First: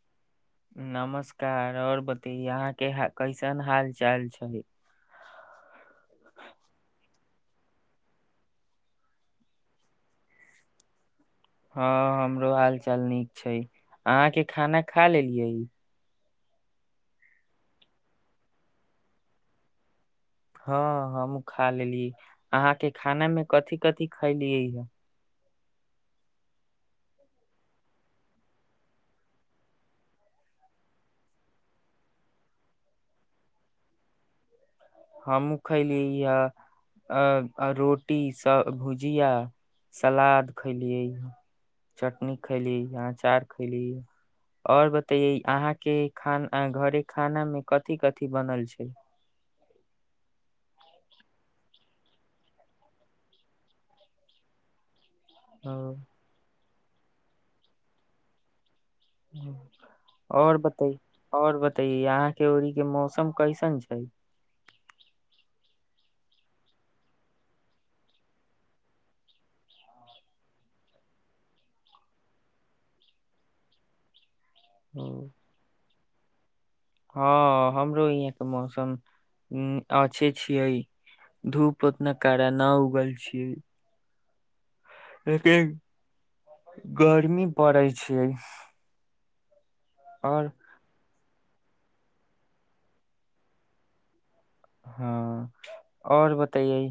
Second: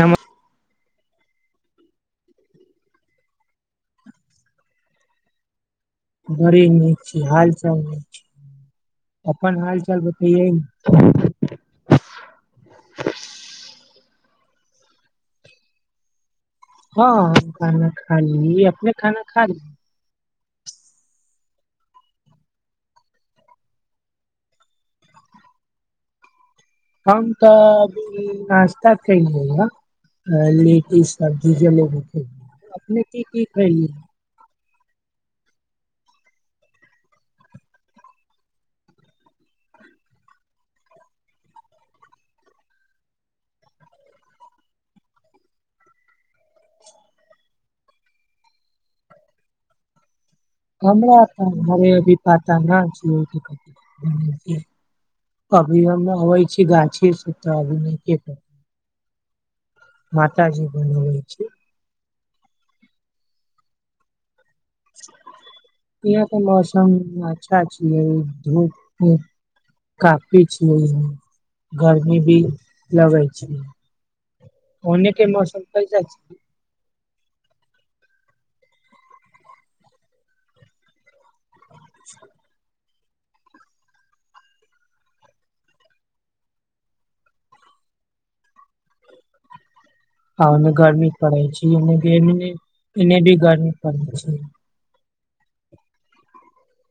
नम नमस्कार आऔर बतेए अहाँ के कैसन हाल चाल छै बड़ी नीक छै। हाल चाल नीक अपन हाल चाल बतैै हँ हमरो हाल चाल नीक छै अहाँके खाना खा लेलियै हँ खाना खा ली अपने खाना खा ली हँ हम हमू खा लेलिय अहाँके खाना मे कथिी कथिी खलियै ह हम तऽ नास्ता खलियै ह, लेटी सब्जी ज भी खल अपने के की खयलिय है हमहूँ खयलियै। ई रोटी सँ भुजिया, सलाद, चटनी खयलियै आओर अँचार खयली। आओर बताउ, अहाँक घरमे खाना मे की-की बनल छै? हम तरभी पता न छ अभिव अबै छै गाय छ सप्त अभ नहि एक ह आओर बताइ बनबै छी आओर बताइए यहाँ के्यौड़ीके मौसम कैसन छै। इाँ तऽ मौसम अच्छा छियै धूप कफी छिय गरमी भी लगे छै अनेके मौसम हो जा छै हँ हमरो यहाँके मौसम अच्छे छियै धूप उतना कड़ा न उगल ख छियै देखिन गर्मी पड़ै छै ह ने घरमी पढ़इ छै ने भी ग पड़ छै हँ आओर बतैै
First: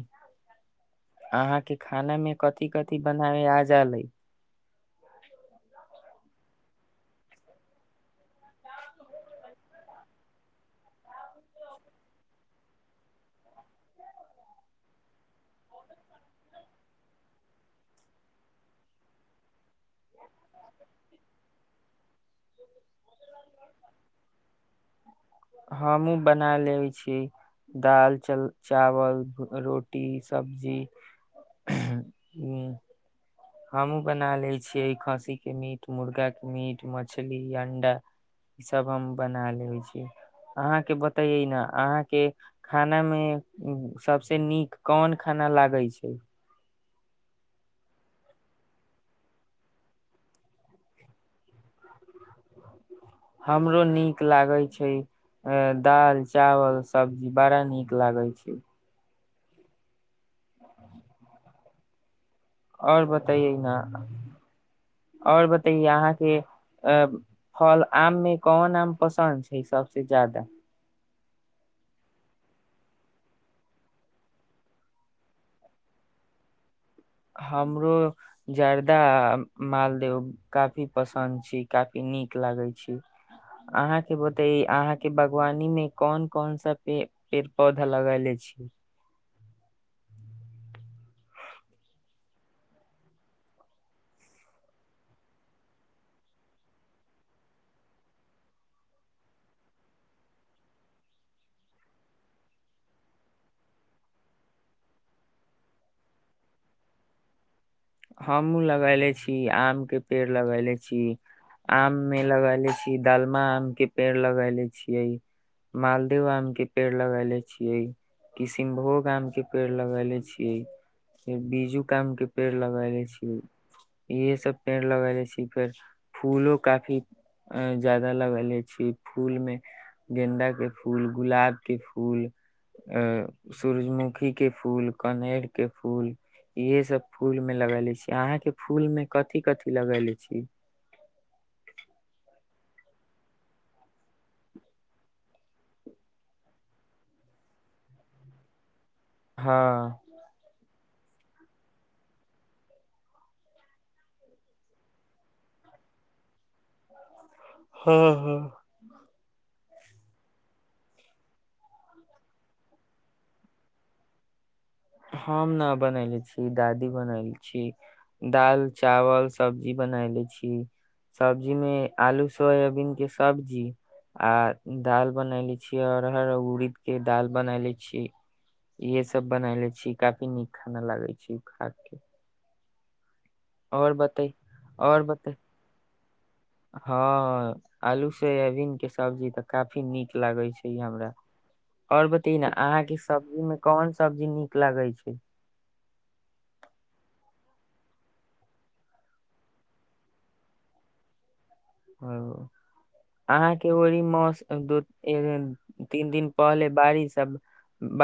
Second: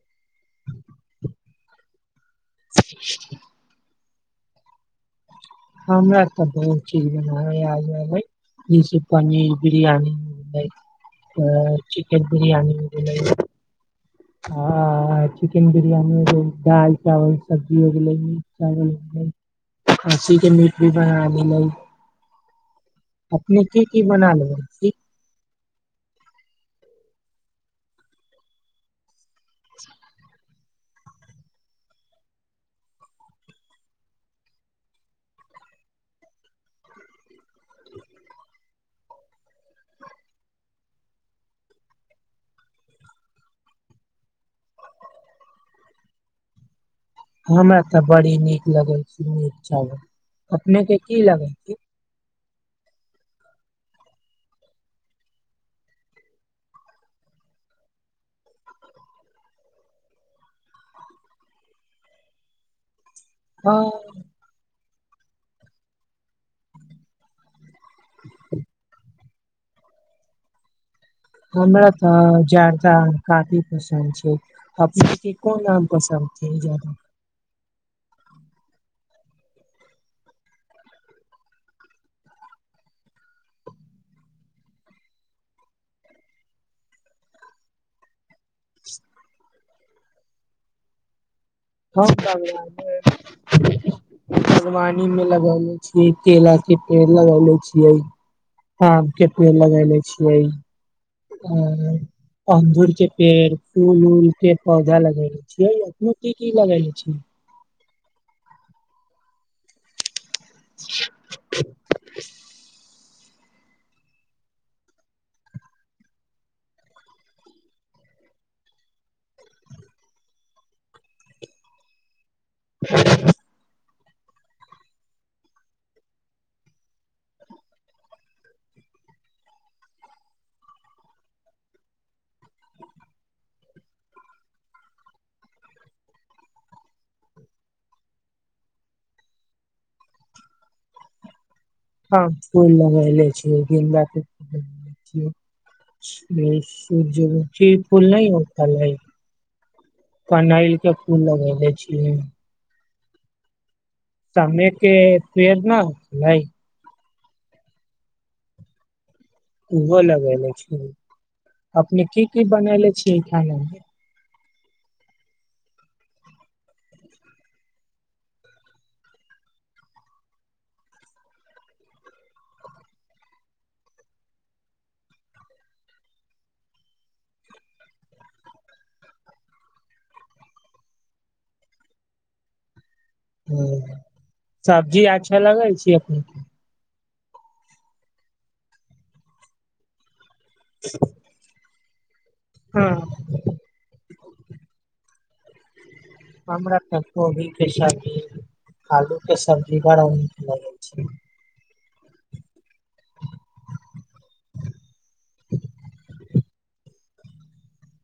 अहाँके खाना मे कथि कथि बनाबे आ जालै हमरा बहुत चीज बनाब आबि जस पनीर बिरियानी मिलै चिकेन बिरियानी मिलै आ चिकेन बिरयानी हो गेल दाल चावल सब्जी हो गेलै मीट चावल हो गेलै खाँसी के मीट भी बना लेलै अपने की की बना ले हमहुँ बना लेै छीिय दाल चावल रोटी सभ जी हमहु बना ले छियै खस्सी के मीट मुर्गा के मीट मछली मुर्गी के अण्डा ई सभ हम बना लेैत छी अहाँके बतैयै ने अहाँके खानामे सभसँ नीक कोन खाना लागै छै हमरा तऽ बड़ी नीक लगल छै नीक चावल अपनेके की लगै छै हमरो नीक लागैत छै दाल चावल सब्जी बड़ा नीक लागैत छै आओर बत तायै ना हँ आओर बतैए अहाँके अ फल आम मे कोन आम पसन्द छै सबसे ज्यादा हमरा तऽ जर्दा काफी पसन्द छै अपने के कोन आम पसन्द छै हमरो जर्दा मालदेव काफी पसन्द छी काफी नीक लागे छी अहा के बताेई अहा के बागवानी में कौन कौन सा पेड़ पौधा लगेले छियै [unintelligible] हम बागवानी बागवानी मे लगले छियै केला के पेड़ लगले छियै आम के पेड़ लगले छियै आ अंगूर के पेड़ फूल उल के पौधा लगेले छियै अपने की की लगले छियै हमहुँ लगैले छी आम के पेड़ लगेले छी आम मे लगले छी डालमा आम के पेड़ लगले छियै मालदेव आम के पेड़ लगेले छियै किशनभोग आम के पेड़ लगेले छियै बीजूक आम के पेड़ लगैले छी इहे सब पेड़ लगेले छी फेर फूलो काफी ज्यादा लगेले छी फूल में गेंदा के फूल गुलाब के फूल आ सूरजमुखी के फूल कनैर के फूल इहे सब फूल लगेले छी अहाँ के फूल मे कथी कथी लगले छी हँ फूल लगैले छी गेन्दा के फूल सूर्यमुखी फूल नहि हो हँ कनैलके फुल लगैले छियै समे के पेड़ न लइ हँ हँ ओहो लगेले छी अपने की की बनेले छियै खानामे हम न बनले छी दादी बनले छी दाल चावल सब्जी बनेले छी सब्जी मे आलू सोयाबीन के सब्जी आ दाल बनेले छी अरहर उरीद के दाल बनेले छी इहे सब बनेले छी छी काफी नीक खाना लागै छै खा के ह और बते और सब्जी बते अच्छा लगै छै अपने के हँ आलू सोयाबीन के सब्जी तऽ काफी नीक लागै छै हमरा आओर ने हाँ, अहाँके सब्जी में कोन सब्जी नीक लगे छै। हमरा तऽ कोबी के सब्जी आलू के सब्जी बड़ा नीक लगै छै अहाँके ओहि मे तीन दिन पहले बारिश आ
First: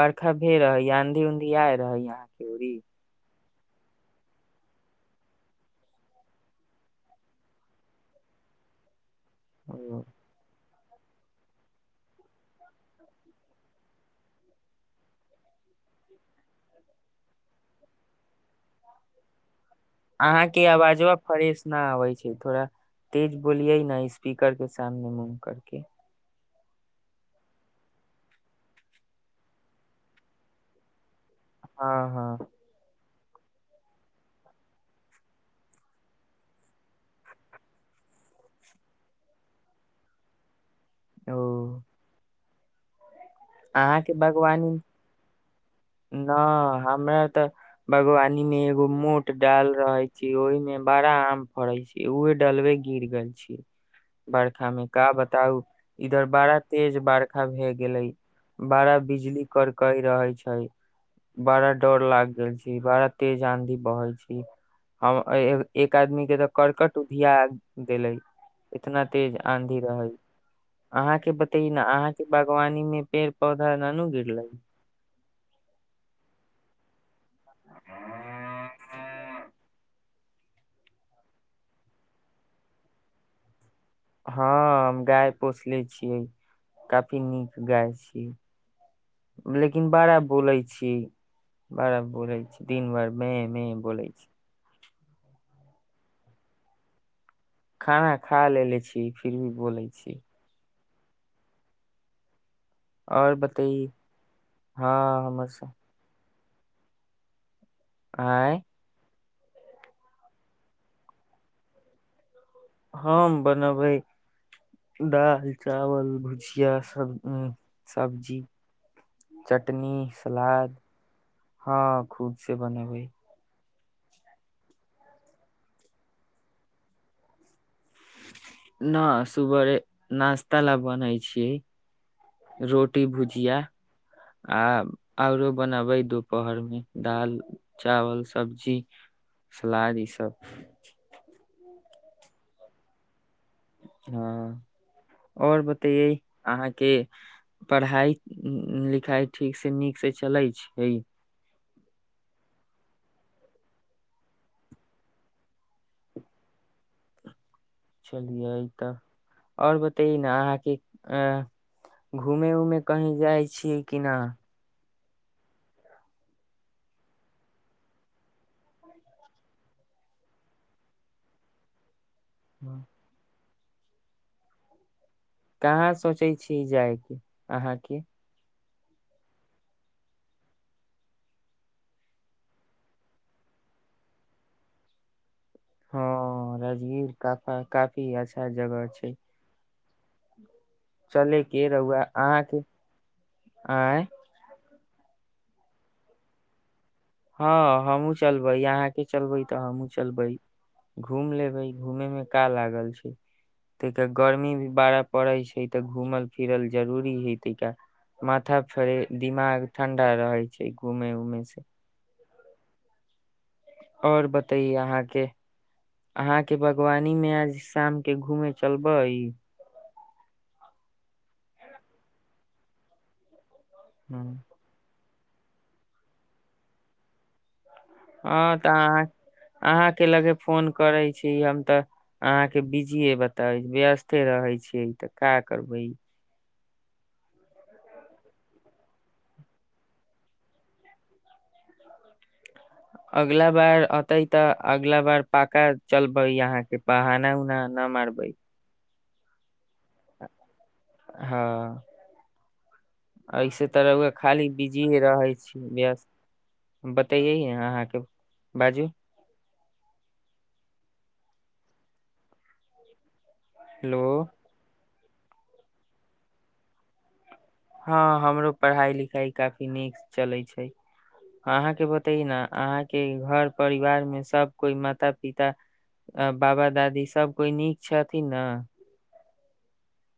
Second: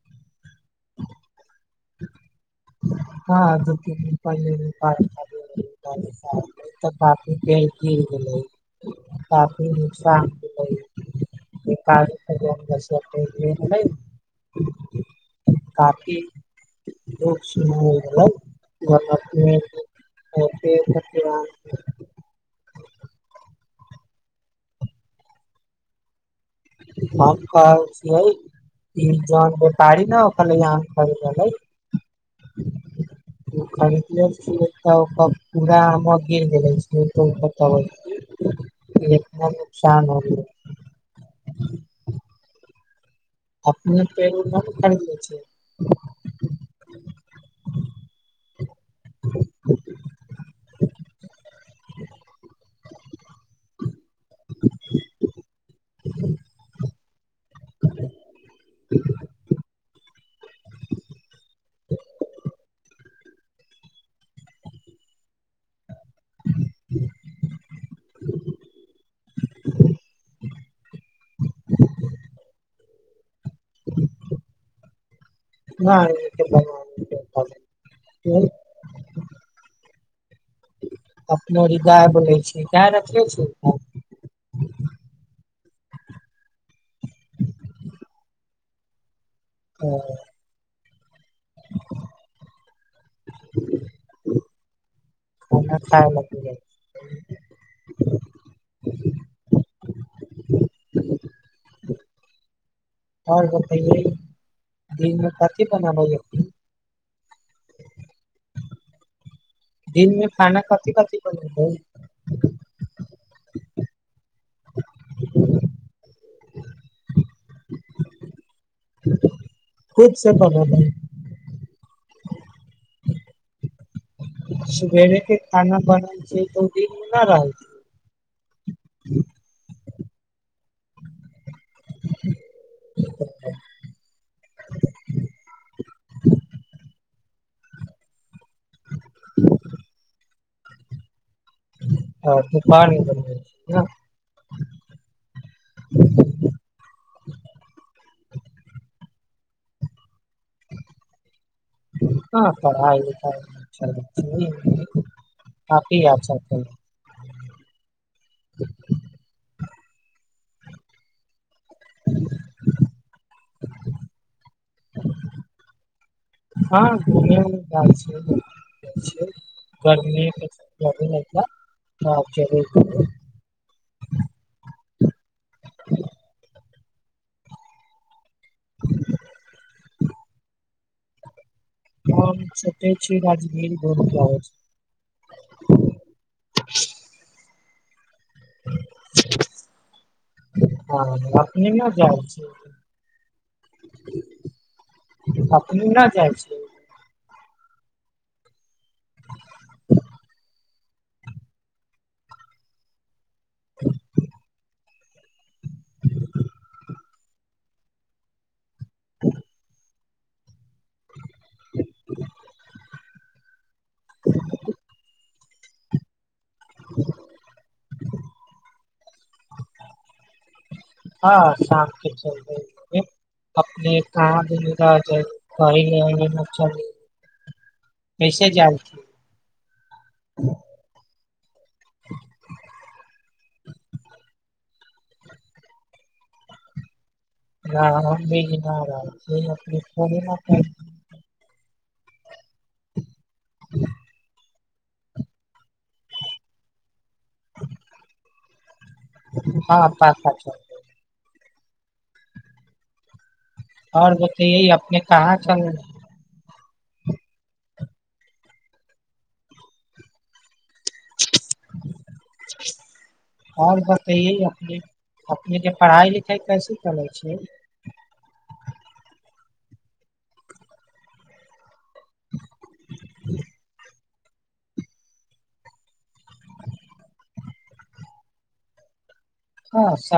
बरखा भेल रहै आंधी उंधी या रहै अहाँ के ओनी हँ दू तीन दिन पी गिर गेल काफी नुकसान होै ह काफी ह घ [unintelligible] अहाँके आवाजा फ्रेश नहि आबै छै। थोड़ा तेज बोकिये न स्पीकर के सामने मुँह करके हम जे खाइ छी, जे पिबै छी ओहि खाइ छी। हँ हँ खरीदलऽ पूरा आ गिर गेलना नुकसान होत ओ अपने अहाँक पेड़ उड़ न बागवानी न नहि, खरीदले छियै हमरा तऽ बागवानी मे एकटा मोट डालि छलै, ओहिमे पैघ-पैघ आम फलैत छलै। ओ डालि बरखा मे खसि गेल अछि। की कहू, एतय बर्खा बहुत तेज भ' रहल अछि। बड़ा बिजली करकई रहे छै। बड़ा डर लाग गेल छै। बड़ा तेज आँधी बहै छै। हम एक आदमीक तऽ करकट उड़ा देलक, एतेक तेज आँधी छलै। अहाँकेँ कहबो ने कएलहुँ, अहाँक बागवानी मे? पौधा ननू गर लै नहि अपनहि गाय बोलै छै कि ने छै? हँ हम गाय पोसले छियै। काफी नीक गाय छियै लेकिन बड़ा बोलै छी बड़ा बोलै छी दिन भरि मे बैसल छै। ओ ख खाना खा लेलेे छी फिर भी बोलै छी और आओर बतैय बतइए हँ दिनमे हमर सब कथी बनाबैय आँय दिनमे खाना कथी कथी कर हम बनबै दालि चावल भुजिया सब सब्जी चटनी खुद से पग सलाद भ हँ खुद से बने भइ सबेरे के खाना बनल छै तऽ ओ दिन नहि रहलत न सुबरे नश्ता ल बनाै छियै रोटी भुजिया आ औरो बनबै दुोपहर मे चावल दा सब्जी सलाद ईसभ आ त हँ आओर बतैे अहाँके पढ़ाइ लिखाइ ठीकसँ नीकसँ चलै छै हँ पढ़ाइ काफी य चलिए इ तऽ आओर बतइ न अहाँके अ घूमे उमे कहीँ जाइ छी कि नहि हँ घुमे उउमे जाय छी गर्मी - जाय छिय देखय लेल कहाँ सोचै छी जायके अहाँके हम सोचये छीय राजगीरी घुमकें आबै छिय का काफी अच्छा जगह छै चले हँ के अपने न रहुआ जाइ छी अहाँके आँ अपने न जाइ छी हँ हमहुँ चलबै अहाँ चलबै तऽ हमूँ चलबै घूम लेबै घूमे मे का लागल छै गर्मी मे बड़ा पड़ै छै तऽ घूमल फिरल जरूर घुमे के जा माथा थरे दिमाग ठण्ड रहे छै घूमे उमेै से [unintelligible] आओर बताइए अहाँके अहाँ के बागवानी में आज शाम के घूमे चलबै हँ शाम के चलबै घुमे अपने हँ काज दजोगार कह नहि च [inaudible] हँ तऽ अहाँ अहाँ के लगे फोन करैत छी हम तऽ अहाँके बिजीे बताब व्यस्ते रहै छीिय तऽ क करबै ज नहि रहल छै अपरी अगला बार अऔतै तऽ अगला बार पाका चलबै यहाँ के बहाना उना ना मारबै ह हँ पा हँ ऐसे तऽर‌उआ और खाली बतैयै बिजीे अपने रहै कहाँ छी चल व्यस्त बतैयै ने अहाँके बाजू [unintelligible] आओर हेलो बतैए अपने अपनेके पढ़ाइ लिखाइ कैसे चलै छियै हँ हमरो पढ़ाई लिखाई काफी नीक चलै छै अहाँके ब ते अहाँके घर परिवार मे सब कोइ माता पिता बाबा दादी सब कोइ नीक छथिन ने हँ स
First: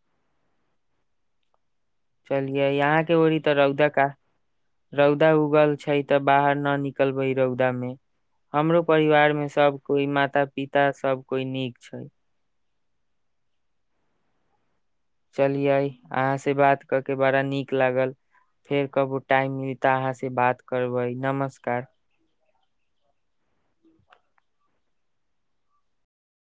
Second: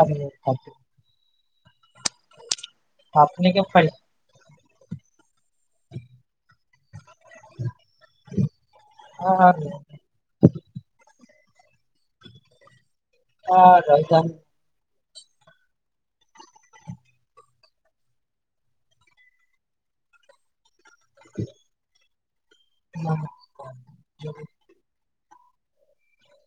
चल य यहाँ के होरी अपने तऽ के रौदा पढ़ का रौद उगल छै ते बाहर न निकल निकलबै रौदा मे हमरो परिवार में और सब कोई माता पिता सब कोइ नीक छै आ रह त चलियै अहाँ से बात क के बड़ा नीक लागल फेर कबो टाइम मिली तऽ अहाँ से बात करबै नमस्कार